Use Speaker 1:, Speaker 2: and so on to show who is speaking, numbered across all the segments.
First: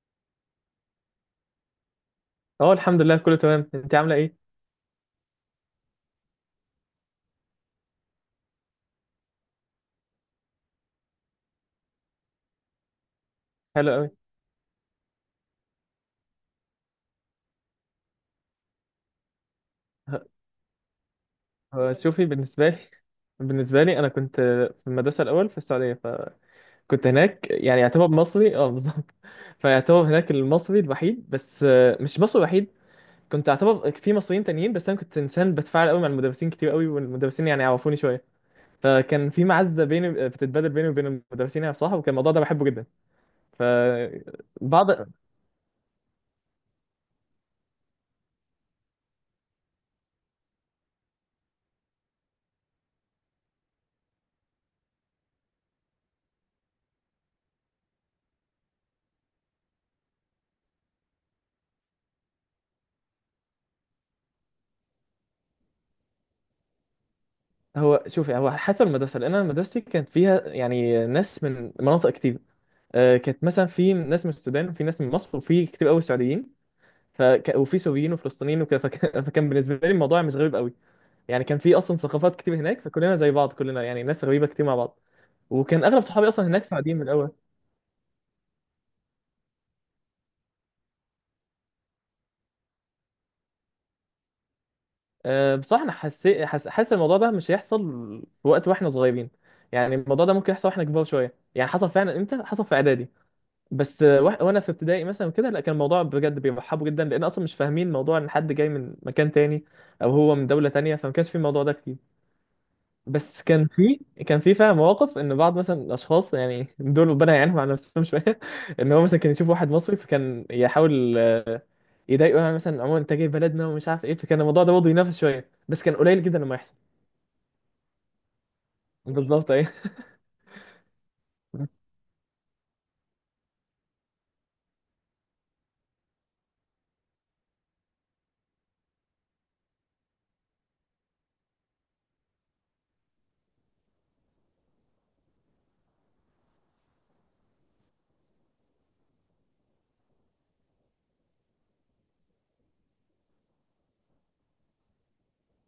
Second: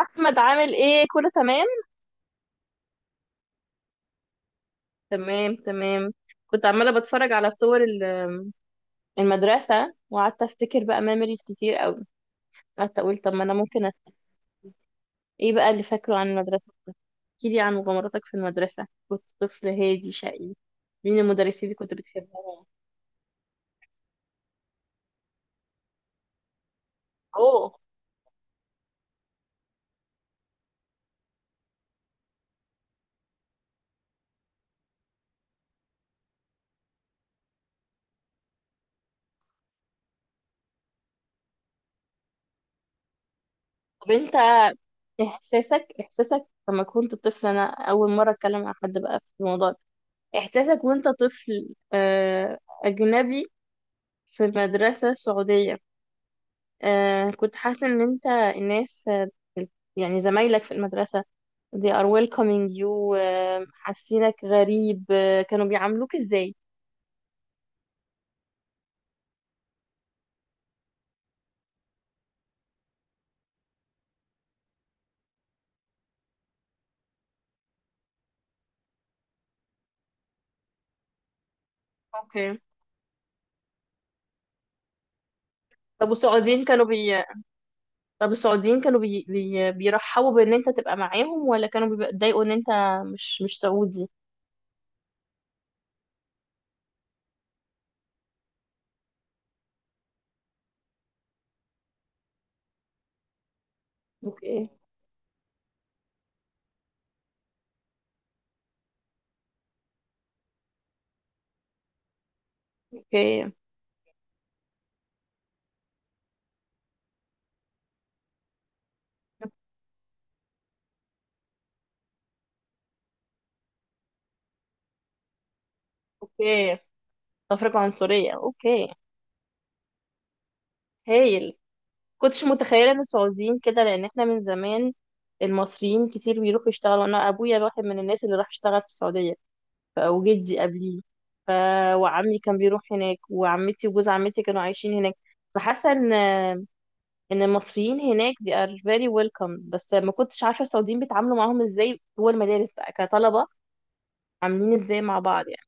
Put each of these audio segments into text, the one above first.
Speaker 1: احمد عامل ايه؟ كله تمام؟
Speaker 2: اه، الحمد لله كله تمام. انت عامله ايه؟
Speaker 1: تمام. كنت عماله بتفرج على صور المدرسه وقعدت افتكر بقى ميموريز كتير قوي. قعدت اقول طب ما انا ممكن
Speaker 2: حلو قوي.
Speaker 1: أسأل. ايه بقى اللي فاكره عن المدرسه؟ احكي لي عن مغامراتك في المدرسه. كنت طفل هادي
Speaker 2: ه-
Speaker 1: شقي؟ مين المدرسين اللي كنت
Speaker 2: شوفي،
Speaker 1: بتحبهم؟
Speaker 2: بالنسبه لي بالنسبه لي انا كنت في المدرسه الاول في السعوديه، فكنت هناك
Speaker 1: اوه.
Speaker 2: يعني يعتبر مصري، اه بالظبط. فيعتبر هناك المصري الوحيد، بس مش مصري الوحيد، كنت اعتبر في مصريين تانيين. بس انا كنت انسان بتفاعل قوي مع المدرسين كتير قوي، والمدرسين يعني عرفوني شويه، فكان في معزه بيني بتتبادل بيني وبين المدرسين يعني بصراحه، وكان الموضوع ده بحبه جدا. ف
Speaker 1: طب انت
Speaker 2: بعض
Speaker 1: احساسك لما كنت طفل؟ انا اول مره اتكلم مع حد بقى في الموضوع ده. احساسك وانت طفل، اجنبي في المدرسة السعودية، آه كنت حاسة ان انت الناس، يعني زمايلك في المدرسة they are welcoming you؟ آه حاسينك غريب؟ آه كانوا بيعاملوك ازاي؟
Speaker 2: هو شوفي، هو حسب المدرسه، لان انا مدرستي كانت فيها يعني ناس من مناطق كتير. كانت مثلا في ناس من السودان، وفي ناس من مصر، وفي كتير قوي سعوديين، وفي سوريين وفلسطينيين وكده فكان بالنسبه لي الموضوع مش غريب قوي. يعني كان في اصلا ثقافات كتير
Speaker 1: اوكي.
Speaker 2: هناك، فكلنا زي بعض، كلنا يعني ناس غريبه كتير مع بعض. وكان اغلب
Speaker 1: طب
Speaker 2: صحابي اصلا هناك
Speaker 1: والسعوديين كانوا
Speaker 2: سعوديين من
Speaker 1: بي...
Speaker 2: الاول.
Speaker 1: طب السعوديين كانوا بيرحبوا بان انت تبقى معاهم، ولا كانوا بيتضايقوا ان انت مش سعودي؟
Speaker 2: أه بصراحه انا حاسس الموضوع ده مش هيحصل في وقت واحنا صغيرين، يعني الموضوع ده ممكن يحصل واحنا كبار شويه، يعني حصل فعلا. امتى حصل؟ في اعدادي. بس وانا
Speaker 1: اوكي.
Speaker 2: في ابتدائي مثلا كده، لا كان الموضوع بجد بيرحبوا جدا، لان اصلا مش فاهمين موضوع ان حد جاي من مكان تاني او هو من دوله تانيه، فما كانش في الموضوع ده كتير. بس
Speaker 1: اوكي.
Speaker 2: كان في، فعلا مواقف ان بعض مثلا الاشخاص يعني دول ربنا يعينهم على نفسهم شويه ان هو مثلا كان يشوف واحد مصري فكان يحاول يضايقه، يعني مثلا عموما انت جاي بلدنا ومش عارف ايه، فكان الموضوع ده برضه ينافس شويه، بس كان قليل جدا لما يحصل.
Speaker 1: اوكي. تفرقة عنصرية، اوكي.
Speaker 2: بالظبط، ايه.
Speaker 1: هايل. كنتش متخيله ان السعوديين كده، لان احنا من زمان المصريين كتير بيروحوا يشتغلوا. انا ابويا واحد من الناس اللي راح يشتغل في السعوديه، وجدي قبليه، ف... وعمي كان بيروح هناك، وعمتي وجوز عمتي كانوا عايشين هناك. فحاسه ان المصريين هناك they are very welcome، بس ما كنتش عارفه السعوديين بيتعاملوا معاهم ازاي جوه المدارس بقى كطلبه. عاملين ازاي مع بعض يعني؟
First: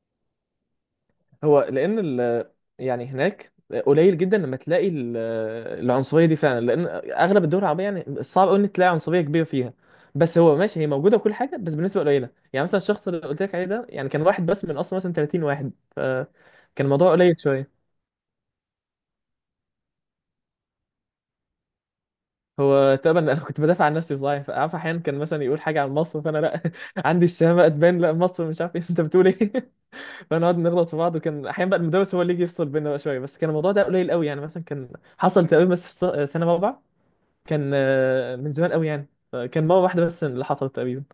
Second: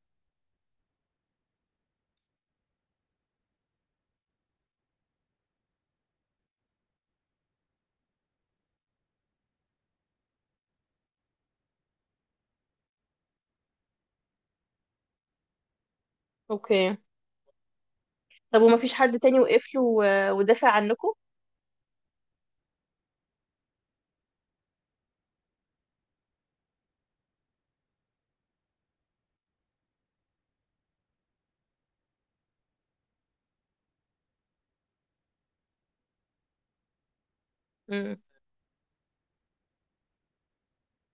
Speaker 2: هو لان ال... يعني هناك قليل جدا لما تلاقي العنصريه دي فعلا، لان اغلب الدول العربيه يعني صعب قوي ان تلاقي عنصريه كبيره فيها. بس هو ماشي، هي موجوده وكل حاجه، بس بالنسبه قليله. يعني مثلا الشخص اللي قلت لك عليه ده يعني كان واحد بس من اصلا مثلا 30 واحد، فكان
Speaker 1: اوكي.
Speaker 2: الموضوع قليل شويه.
Speaker 1: طب وما فيش حد تاني وقف له ودافع عنكم؟
Speaker 2: هو تقريبا انا كنت بدافع عن نفسي صحيح، فعارف احيانا كان مثلا يقول حاجه عن مصر، فانا لا عندي الشهامه اتبان، لا مصر مش عارف إيه. انت بتقول ايه؟ فنقعد نغلط في بعض، وكان احيانا بقى المدرس هو اللي يجي يفصل بينا بقى شويه. بس كان الموضوع ده قليل قوي، يعني مثلا كان حصل تقريبا بس في سنه رابعه، كان
Speaker 1: امم.
Speaker 2: من زمان قوي يعني، كان مره واحده بس اللي حصلت تقريبا.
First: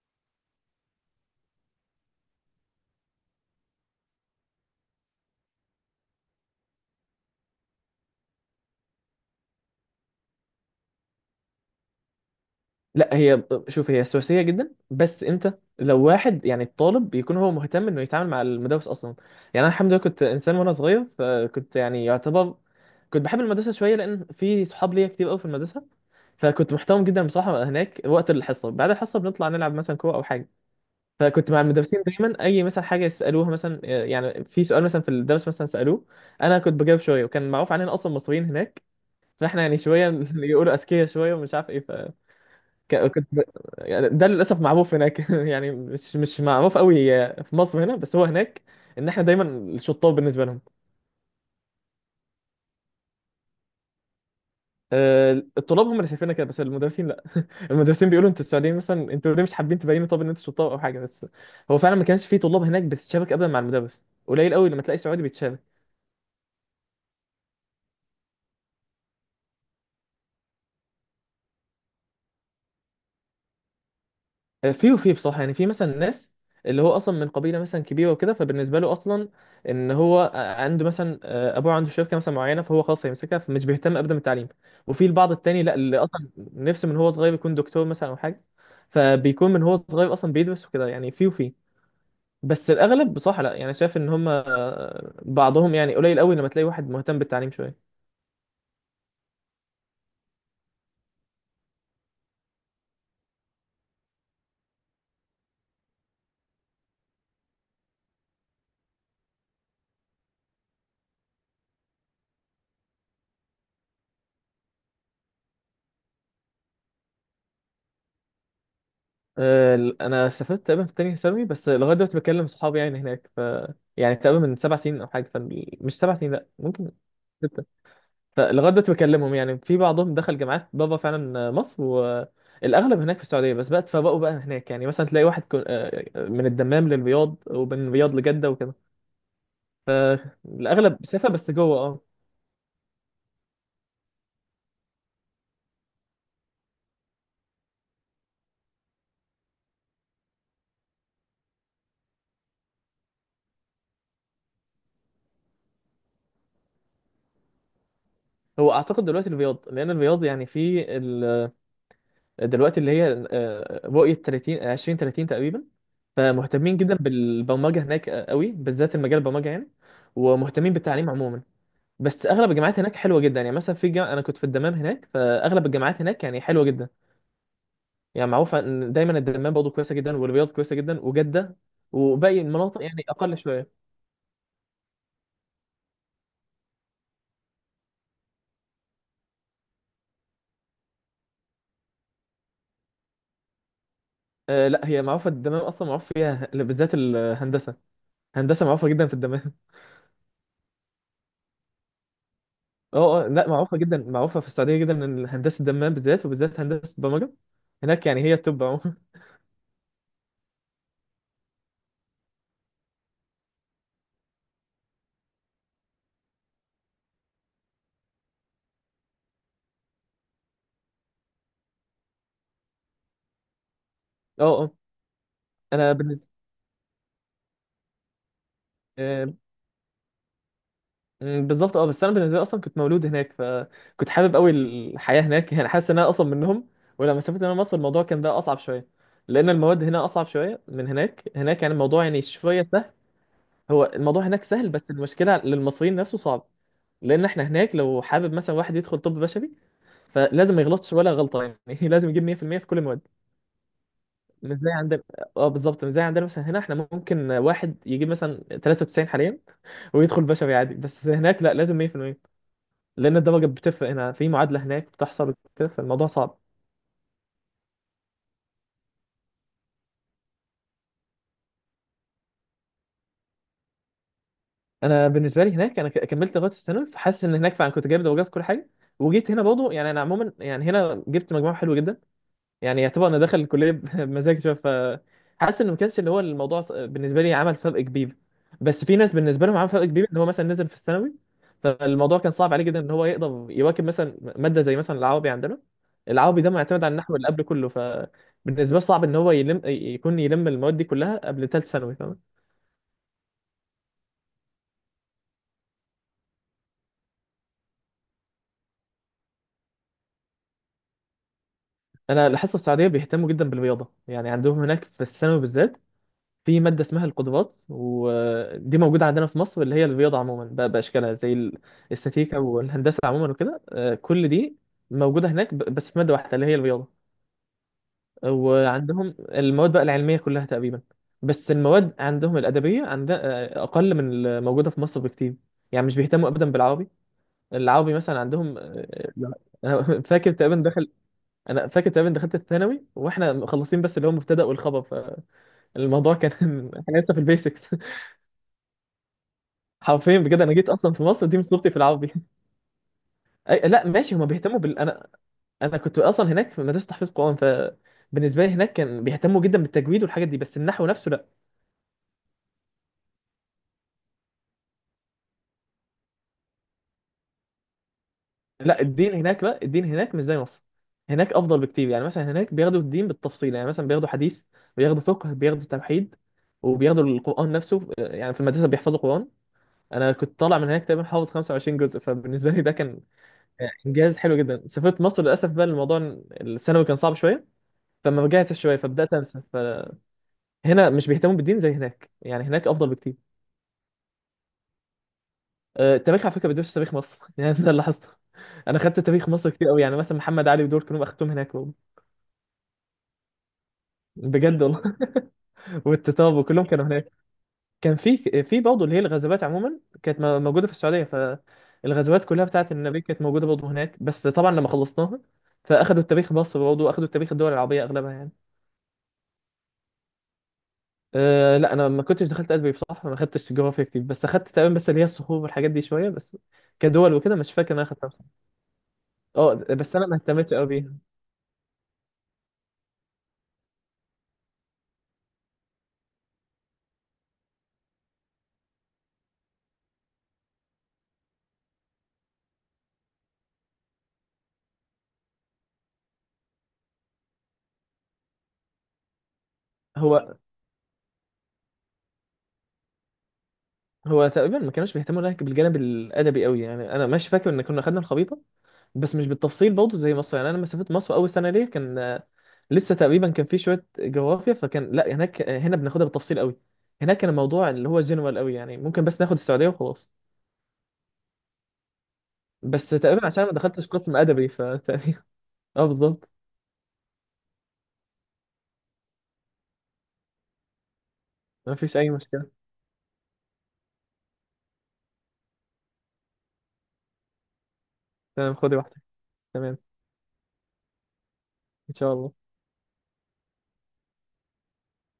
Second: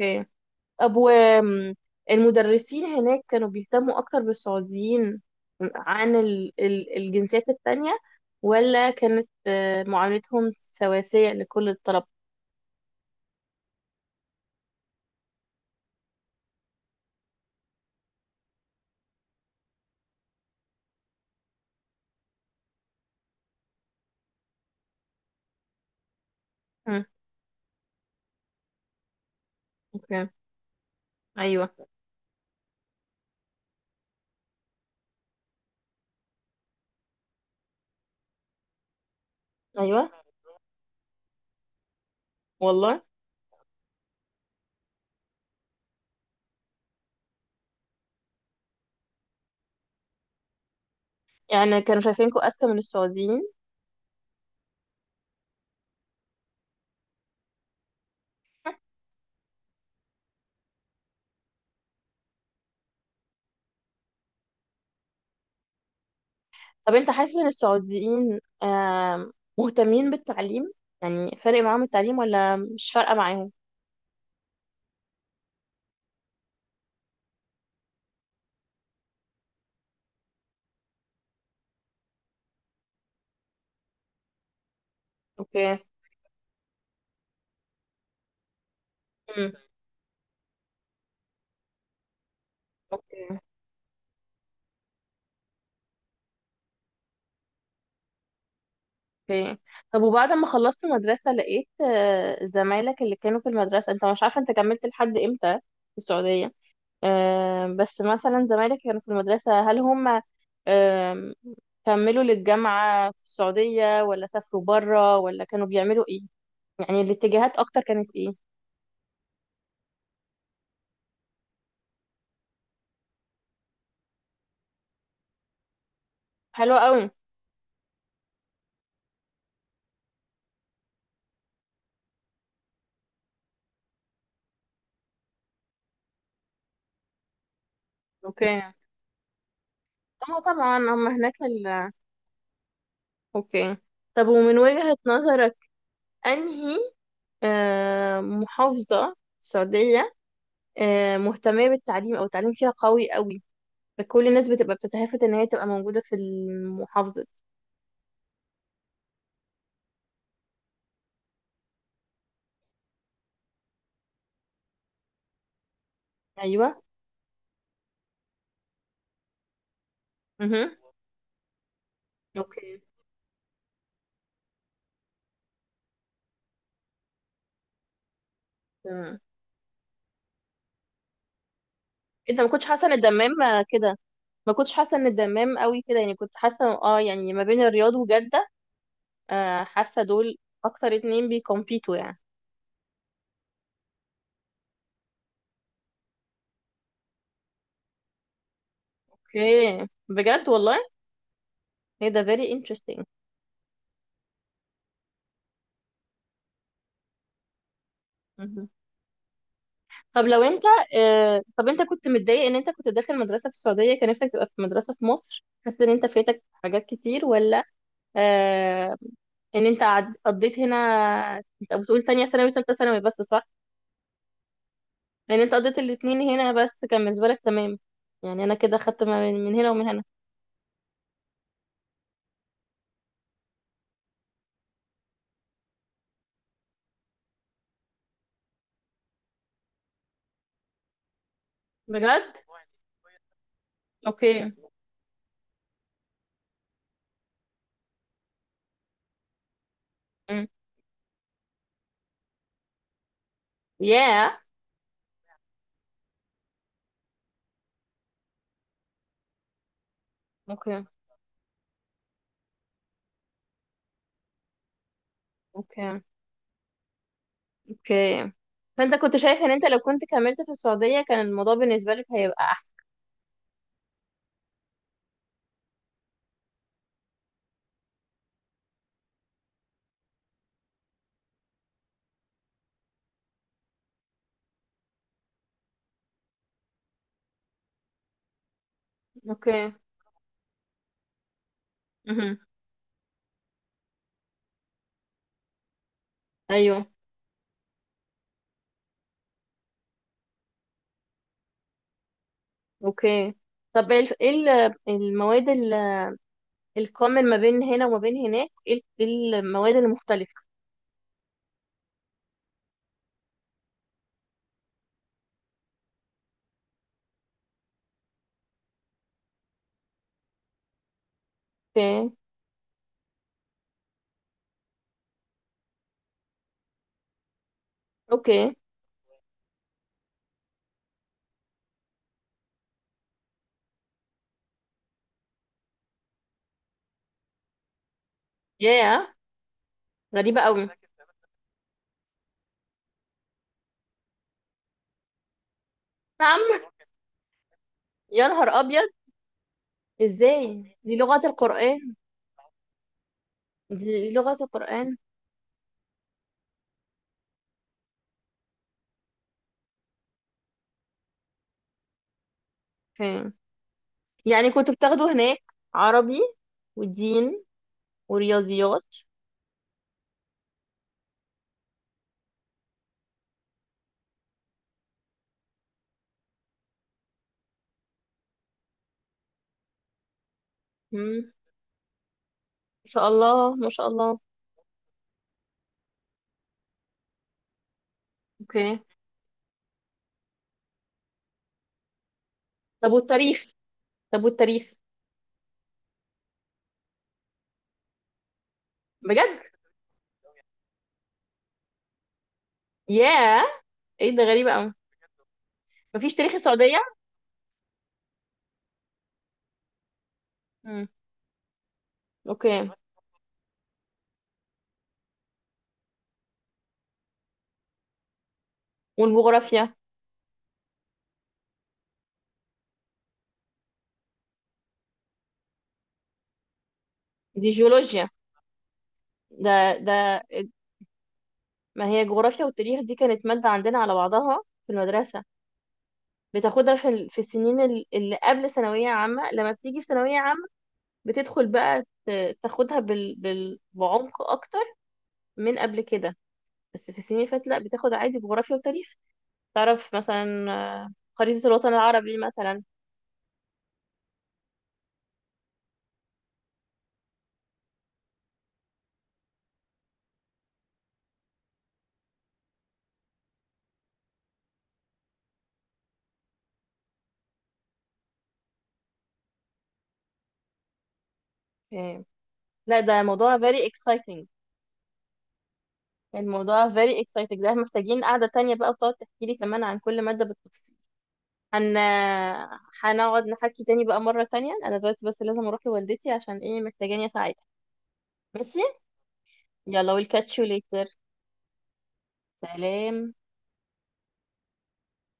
Speaker 1: اوكي. طب والمدرسين هناك كانوا بيهتموا أكتر بالسعوديين عن الجنسيات التانية، ولا كانت، آه، معاملتهم سواسية لكل الطلبة؟
Speaker 2: لا، هي شوف هي سواسيه جدا، بس امتى؟ لو واحد يعني الطالب بيكون هو مهتم انه يتعامل مع المدرس اصلا. يعني انا الحمد لله كنت انسان وانا صغير، فكنت يعني يعتبر كنت بحب المدرسه شويه، لان في صحاب ليا كتير قوي في المدرسه، فكنت
Speaker 1: مم.
Speaker 2: محترم جدا بصراحه هناك. وقت الحصه بعد الحصه بنطلع نلعب مثلا كوره او
Speaker 1: اوكي.
Speaker 2: حاجه، فكنت مع
Speaker 1: أيوه.
Speaker 2: المدرسين دايما. اي مثلا حاجه يسالوها مثلا، يعني في سؤال مثلا في الدرس مثلا سالوه، انا كنت بجاوب شويه. وكان معروف علينا اصلا مصريين هناك، فاحنا يعني
Speaker 1: أيوه.
Speaker 2: شويه يقولوا اذكياء شويه ومش عارف ايه.
Speaker 1: والله.
Speaker 2: فكنت ب... يعني ده للاسف معروف هناك يعني مش معروف قوي في مصر هنا، بس هو هناك ان احنا دايما الشطار بالنسبه لهم.
Speaker 1: يعني كانوا شايفينكوا أذكى من السعوديين؟
Speaker 2: الطلاب هم اللي شايفيننا كده، بس المدرسين لا المدرسين بيقولوا انتوا السعوديين مثلا، انتوا ليه مش حابين تبينوا طب ان انتوا شطار او حاجه. بس هو فعلا ما كانش في طلاب هناك بتتشابك ابدا مع المدرس، قليل قوي لما تلاقي سعودي بيتشابك.
Speaker 1: طب أنت حاسس إن السعوديين، مهتمين بالتعليم؟ يعني فارق معاهم التعليم ولا مش فارقة معاهم؟
Speaker 2: في وفي بصراحة، يعني في مثلا ناس اللي هو أصلا من قبيلة مثلا كبيرة وكده، فبالنسبة له أصلا إن هو عنده مثلا أبوه عنده شركة مثلا معينة، فهو خلاص هيمسكها، فمش بيهتم أبدا بالتعليم. وفي البعض التاني لا،
Speaker 1: اوكي.
Speaker 2: اللي أصلا نفسه من هو صغير يكون دكتور مثلا أو حاجة، فبيكون
Speaker 1: مم.
Speaker 2: من هو صغير أصلا بيدرس وكده. يعني في وفي بس الأغلب
Speaker 1: اوكي.
Speaker 2: بصراحة لا، يعني شايف إن هم بعضهم يعني قليل قوي لما تلاقي واحد مهتم بالتعليم شوية.
Speaker 1: اوكي. طب وبعد ما خلصت مدرسة لقيت، آه، زمايلك اللي كانوا في المدرسة، انت مش عارفة انت كملت لحد امتى في السعودية، آه، بس مثلا زمايلك كانوا في المدرسة، هل هم، آم، كملوا للجامعة في السعودية ولا سافروا برا ولا كانوا بيعملوا ايه؟ يعني الاتجاهات اكتر كانت ايه؟
Speaker 2: انا سافرت تقريبا في تانية ثانوي، بس لغايه دلوقتي بكلم صحابي يعني هناك. يعني تقريبا من سبع سنين او حاجه، فمش سبع سنين، لا
Speaker 1: حلوة
Speaker 2: ممكن
Speaker 1: قوي.
Speaker 2: ستة. فلغايه دلوقتي بكلمهم، يعني في بعضهم دخل جامعات بابا فعلا مصر، والاغلب هناك في السعوديه بس بقى اتفرقوا بقى هناك. يعني مثلا تلاقي واحد من الدمام للرياض، ومن الرياض لجده
Speaker 1: اوكي.
Speaker 2: وكده.
Speaker 1: اه طبعا
Speaker 2: الاغلب
Speaker 1: هم
Speaker 2: سافر
Speaker 1: هناك
Speaker 2: بس جوه، اه.
Speaker 1: اوكي. طب ومن وجهة نظرك، انهي، آه، محافظة السعودية، آه، مهتمة بالتعليم، أو التعليم فيها قوي قوي، فكل الناس بتبقى بتتهافت إن هي تبقى موجودة في المحافظة دي؟
Speaker 2: هو اعتقد دلوقتي الرياض، لان الرياض يعني في دلوقتي اللي هي رؤية 30 آه، 20 30 تقريبا، فمهتمين
Speaker 1: أيوة.
Speaker 2: جدا بالبرمجة هناك، قوي بالذات المجال البرمجة يعني، ومهتمين
Speaker 1: مهم.
Speaker 2: بالتعليم عموما. بس اغلب الجامعات
Speaker 1: أوكي.
Speaker 2: هناك حلوه جدا، يعني مثلا في جامعة انا كنت في الدمام هناك، فاغلب الجامعات هناك يعني حلوه جدا. يعني معروفه ان دايما
Speaker 1: تمام.
Speaker 2: الدمام برضه كويسه جدا، والرياض كويسه جدا، وجده.
Speaker 1: أنت
Speaker 2: وباقي
Speaker 1: ما كنتش
Speaker 2: المناطق
Speaker 1: حاسة إن
Speaker 2: يعني اقل
Speaker 1: الدمام، آه،
Speaker 2: شويه.
Speaker 1: كده. ما كنتش حاسة إن الدمام قوي كده؟ يعني كنت حاسة اه يعني ما بين الرياض وجدة، آه، حاسة دول أكتر اتنين بيكمبيتوا يعني.
Speaker 2: آه لا، هي معروفه الدمام اصلا معروف فيها بالذات الهندسه، هندسه معروفه جدا في الدمام.
Speaker 1: أوكي. بجد والله. هي ده very interesting.
Speaker 2: اه لا معروفه جدا، معروفه في السعوديه جدا ان هندسه دمام بالذات، وبالذات هندسه برمجه هناك، يعني هي التوب
Speaker 1: مهم.
Speaker 2: عموما.
Speaker 1: طب لو انت، آه، طب انت كنت متضايق ان انت كنت داخل مدرسة في السعودية؟ كان نفسك تبقى في مدرسة في مصر؟ حاسس ان انت فاتك حاجات كتير ولا، آه، ان انت قضيت هنا؟ انت بتقول تانية ثانوي وتالتة ثانوي بس، صح؟
Speaker 2: اه
Speaker 1: ان انت قضيت
Speaker 2: انا
Speaker 1: الاتنين
Speaker 2: بالنسبه
Speaker 1: هنا، بس كان بالنسبة لك تمام؟ يعني انا كده خدت ما
Speaker 2: آه،
Speaker 1: من هنا ومن هنا.
Speaker 2: م، بالظبط. اه، بس انا بالنسبه لي اصلا كنت مولود هناك، فكنت حابب قوي الحياه هناك، يعني حاسس ان انا اصلا منهم. ولما سافرت انا مصر الموضوع كان بقى اصعب شويه، لان المواد هنا اصعب شويه من هناك. هناك يعني الموضوع يعني
Speaker 1: بجد.
Speaker 2: شويه سهل، هو الموضوع هناك
Speaker 1: اوكي.
Speaker 2: سهل، بس المشكله للمصريين نفسه صعب. لان احنا هناك لو حابب مثلا واحد يدخل طب بشري،
Speaker 1: امم.
Speaker 2: فلازم ما يغلطش ولا غلطه، يعني لازم يجيب 100 في المية في كل المواد.
Speaker 1: ياه.
Speaker 2: مش زي عندنا. اه بالظبط، مش زي عندنا. مثلا هنا احنا ممكن واحد يجيب مثلا 93 حاليا ويدخل بشري عادي،
Speaker 1: اوكي.
Speaker 2: بس هناك لا، لازم 100%، لان الدرجه بتفرق. هنا في معادله هناك بتحصل كده،
Speaker 1: اوكي.
Speaker 2: فالموضوع صعب.
Speaker 1: اوكي. فانت كنت شايف ان انت لو كنت كملت في السعودية كان الموضوع بالنسبة لك هيبقى احسن؟
Speaker 2: انا بالنسبه لي هناك انا كملت لغايه الثانوي، فحاسس ان هناك فعلا كنت جايب درجات في كل حاجه. وجيت هنا برضه يعني انا عموما، يعني هنا جبت مجموع حلو جدا، يعني يعتبر انا داخل الكليه بمزاج شويه. حاسس ان ما كانش اللي هو الموضوع بالنسبه لي عمل فرق كبير. بس في ناس بالنسبه لهم عمل
Speaker 1: اوكي.
Speaker 2: فرق كبير، ان هو مثلا نزل في الثانوي، فالموضوع كان
Speaker 1: امم.
Speaker 2: صعب عليه جدا ان هو يقدر يواكب مثلا ماده زي مثلا العربي عندنا. العربي ده معتمد
Speaker 1: ايوه.
Speaker 2: على النحو اللي قبل كله، فبالنسبه له صعب ان هو يلم المواد دي كلها قبل ثالث ثانوي، فاهم.
Speaker 1: اوكي. طب ايه إيه المواد الكومن ما بين هنا وما بين هناك؟ ايه إيه المواد المختلفة؟
Speaker 2: انا الحصه السعوديه بيهتموا جدا بالرياضه، يعني عندهم هناك في الثانوي بالذات في مادة اسمها القدرات، ودي موجودة عندنا في مصر اللي هي الرياضة عموما بقى بأشكالها، زي
Speaker 1: اوكي.
Speaker 2: الاستاتيكا والهندسة عموما وكده، كل دي موجودة هناك بس في مادة واحدة اللي هي الرياضة.
Speaker 1: اوكي.
Speaker 2: وعندهم المواد بقى العلمية كلها تقريبا، بس المواد عندهم الأدبية عندها أقل من الموجودة في مصر بكتير. يعني مش بيهتموا أبدا بالعربي. العربي مثلا عندهم
Speaker 1: ياه.
Speaker 2: آه، أنا فاكر
Speaker 1: غريبة
Speaker 2: تقريبا
Speaker 1: قوي.
Speaker 2: دخل أنا فاكر تقريبا دخلت الثانوي وإحنا مخلصين بس اللي هو المبتدأ والخبر، فالموضوع
Speaker 1: نعم.
Speaker 2: كان إحنا لسه في البيسكس.
Speaker 1: يا نهار أبيض.
Speaker 2: حرفيا بجد انا جيت
Speaker 1: إزاي،
Speaker 2: اصلا
Speaker 1: دي
Speaker 2: في
Speaker 1: لغة
Speaker 2: مصر دي من صورتي في
Speaker 1: القرآن!
Speaker 2: العربي. أي لا
Speaker 1: دي
Speaker 2: ماشي، هما
Speaker 1: لغة
Speaker 2: بيهتموا بال
Speaker 1: القرآن.
Speaker 2: انا انا كنت اصلا هناك في مدرسه تحفيظ قران، فبالنسبه لي هناك كان بيهتموا جدا بالتجويد والحاجات دي، بس النحو نفسه لا.
Speaker 1: فين؟ يعني كنت بتاخده هناك عربي ودين
Speaker 2: لا
Speaker 1: ورياضيات؟
Speaker 2: الدين هناك بقى، الدين هناك مش زي مصر، هناك افضل بكتير. يعني مثلا هناك بياخدوا الدين بالتفصيل، يعني مثلا بياخدوا حديث، بياخدوا فقه، بياخدوا توحيد، وبياخدوا القران نفسه، يعني في المدرسه بيحفظوا قران. انا كنت طالع من هناك تقريبا حافظ
Speaker 1: مم.
Speaker 2: 25 جزء، فبالنسبه لي ده
Speaker 1: ما
Speaker 2: كان
Speaker 1: شاء الله، ما شاء
Speaker 2: انجاز
Speaker 1: الله.
Speaker 2: حلو جدا. سافرت مصر للاسف بقى الموضوع الثانوي كان صعب شويه، فما رجعت شويه
Speaker 1: أوكي.
Speaker 2: فبدات انسى. فهنا مش بيهتموا بالدين زي هناك، يعني هناك افضل
Speaker 1: طب
Speaker 2: بكتير.
Speaker 1: والتاريخ؟ طب والتاريخ؟
Speaker 2: التاريخ على فكره بيدرس تاريخ مصر، يعني ده اللي لاحظته. انا خدت تاريخ
Speaker 1: بجد؟
Speaker 2: مصر كتير قوي، يعني مثلا محمد علي ودول كلهم اخدتهم هناك برضه.
Speaker 1: ياه. إيه ده، غريبة
Speaker 2: بجد
Speaker 1: قوي.
Speaker 2: والله،
Speaker 1: مفيش تاريخ
Speaker 2: والتتار وكلهم
Speaker 1: السعودية؟
Speaker 2: كانوا هناك. كان في، في برضه اللي هي الغزوات عموما كانت موجوده في
Speaker 1: مم.
Speaker 2: السعوديه، فالغزوات كلها
Speaker 1: أوكي.
Speaker 2: بتاعت النبي كانت موجوده برضه هناك. بس طبعا لما خلصناها فاخدوا التاريخ مصر برضه، واخدوا التاريخ الدول العربيه اغلبها يعني.
Speaker 1: والجغرافيا؟
Speaker 2: أه لا، انا ما كنتش دخلت ادبي بصراحه، ما خدتش جغرافيا كتير، بس اخدت تقريبا بس اللي هي الصخور والحاجات دي شويه بس، كدول وكده.
Speaker 1: دي
Speaker 2: مش فاكر إن انا
Speaker 1: جيولوجيا
Speaker 2: اخدتها بصراحة. اه،
Speaker 1: ده.
Speaker 2: بس انا
Speaker 1: ده
Speaker 2: ما اهتمتش قوي بيها.
Speaker 1: ما هي جغرافيا، والتاريخ دي كانت مادة عندنا على بعضها في المدرسة. بتاخدها في في السنين اللي قبل ثانوية عامة. لما بتيجي في ثانوية عامة بتدخل بقى تاخدها بعمق أكتر من قبل كده، بس في السنين اللي فاتت لأ، بتاخد عادي جغرافيا وتاريخ. تعرف
Speaker 2: هو
Speaker 1: مثلا، آه، خريطة الوطن العربي مثلا؟
Speaker 2: هو تقريبا ما كانوش بيهتموا لك بالجانب الادبي قوي، يعني انا ماشي فاكر ان كنا خدنا الخريطه، بس مش بالتفصيل برضه زي مصر. يعني انا لما سافرت مصر اول سنه ليا كان لسه تقريبا كان في شويه جغرافيا، فكان لا هناك، هنا بناخدها بالتفصيل قوي، هناك كان الموضوع اللي هو جنرال قوي، يعني ممكن بس ناخد السعوديه وخلاص.
Speaker 1: آه. لا
Speaker 2: بس
Speaker 1: ده
Speaker 2: تقريبا
Speaker 1: موضوع
Speaker 2: عشان ما
Speaker 1: very
Speaker 2: دخلتش قسم
Speaker 1: exciting.
Speaker 2: ادبي فتقريبا. اه بالظبط.
Speaker 1: الموضوع very exciting ده، محتاجين قعدة تانية بقى وتقعد تحكي لي كمان عن كل مادة بالتفصيل.
Speaker 2: ما
Speaker 1: هن.
Speaker 2: فيش أي مشكلة.
Speaker 1: هنقعد نحكي تاني بقى مرة تانية. أنا دلوقتي بس لازم أروح لوالدتي عشان إيه، محتاجاني أساعدها.
Speaker 2: تمام،
Speaker 1: ماشي.
Speaker 2: خدي واحدة. تمام.
Speaker 1: يلا والكاتشيو ليتر.
Speaker 2: إن شاء الله.
Speaker 1: سلام.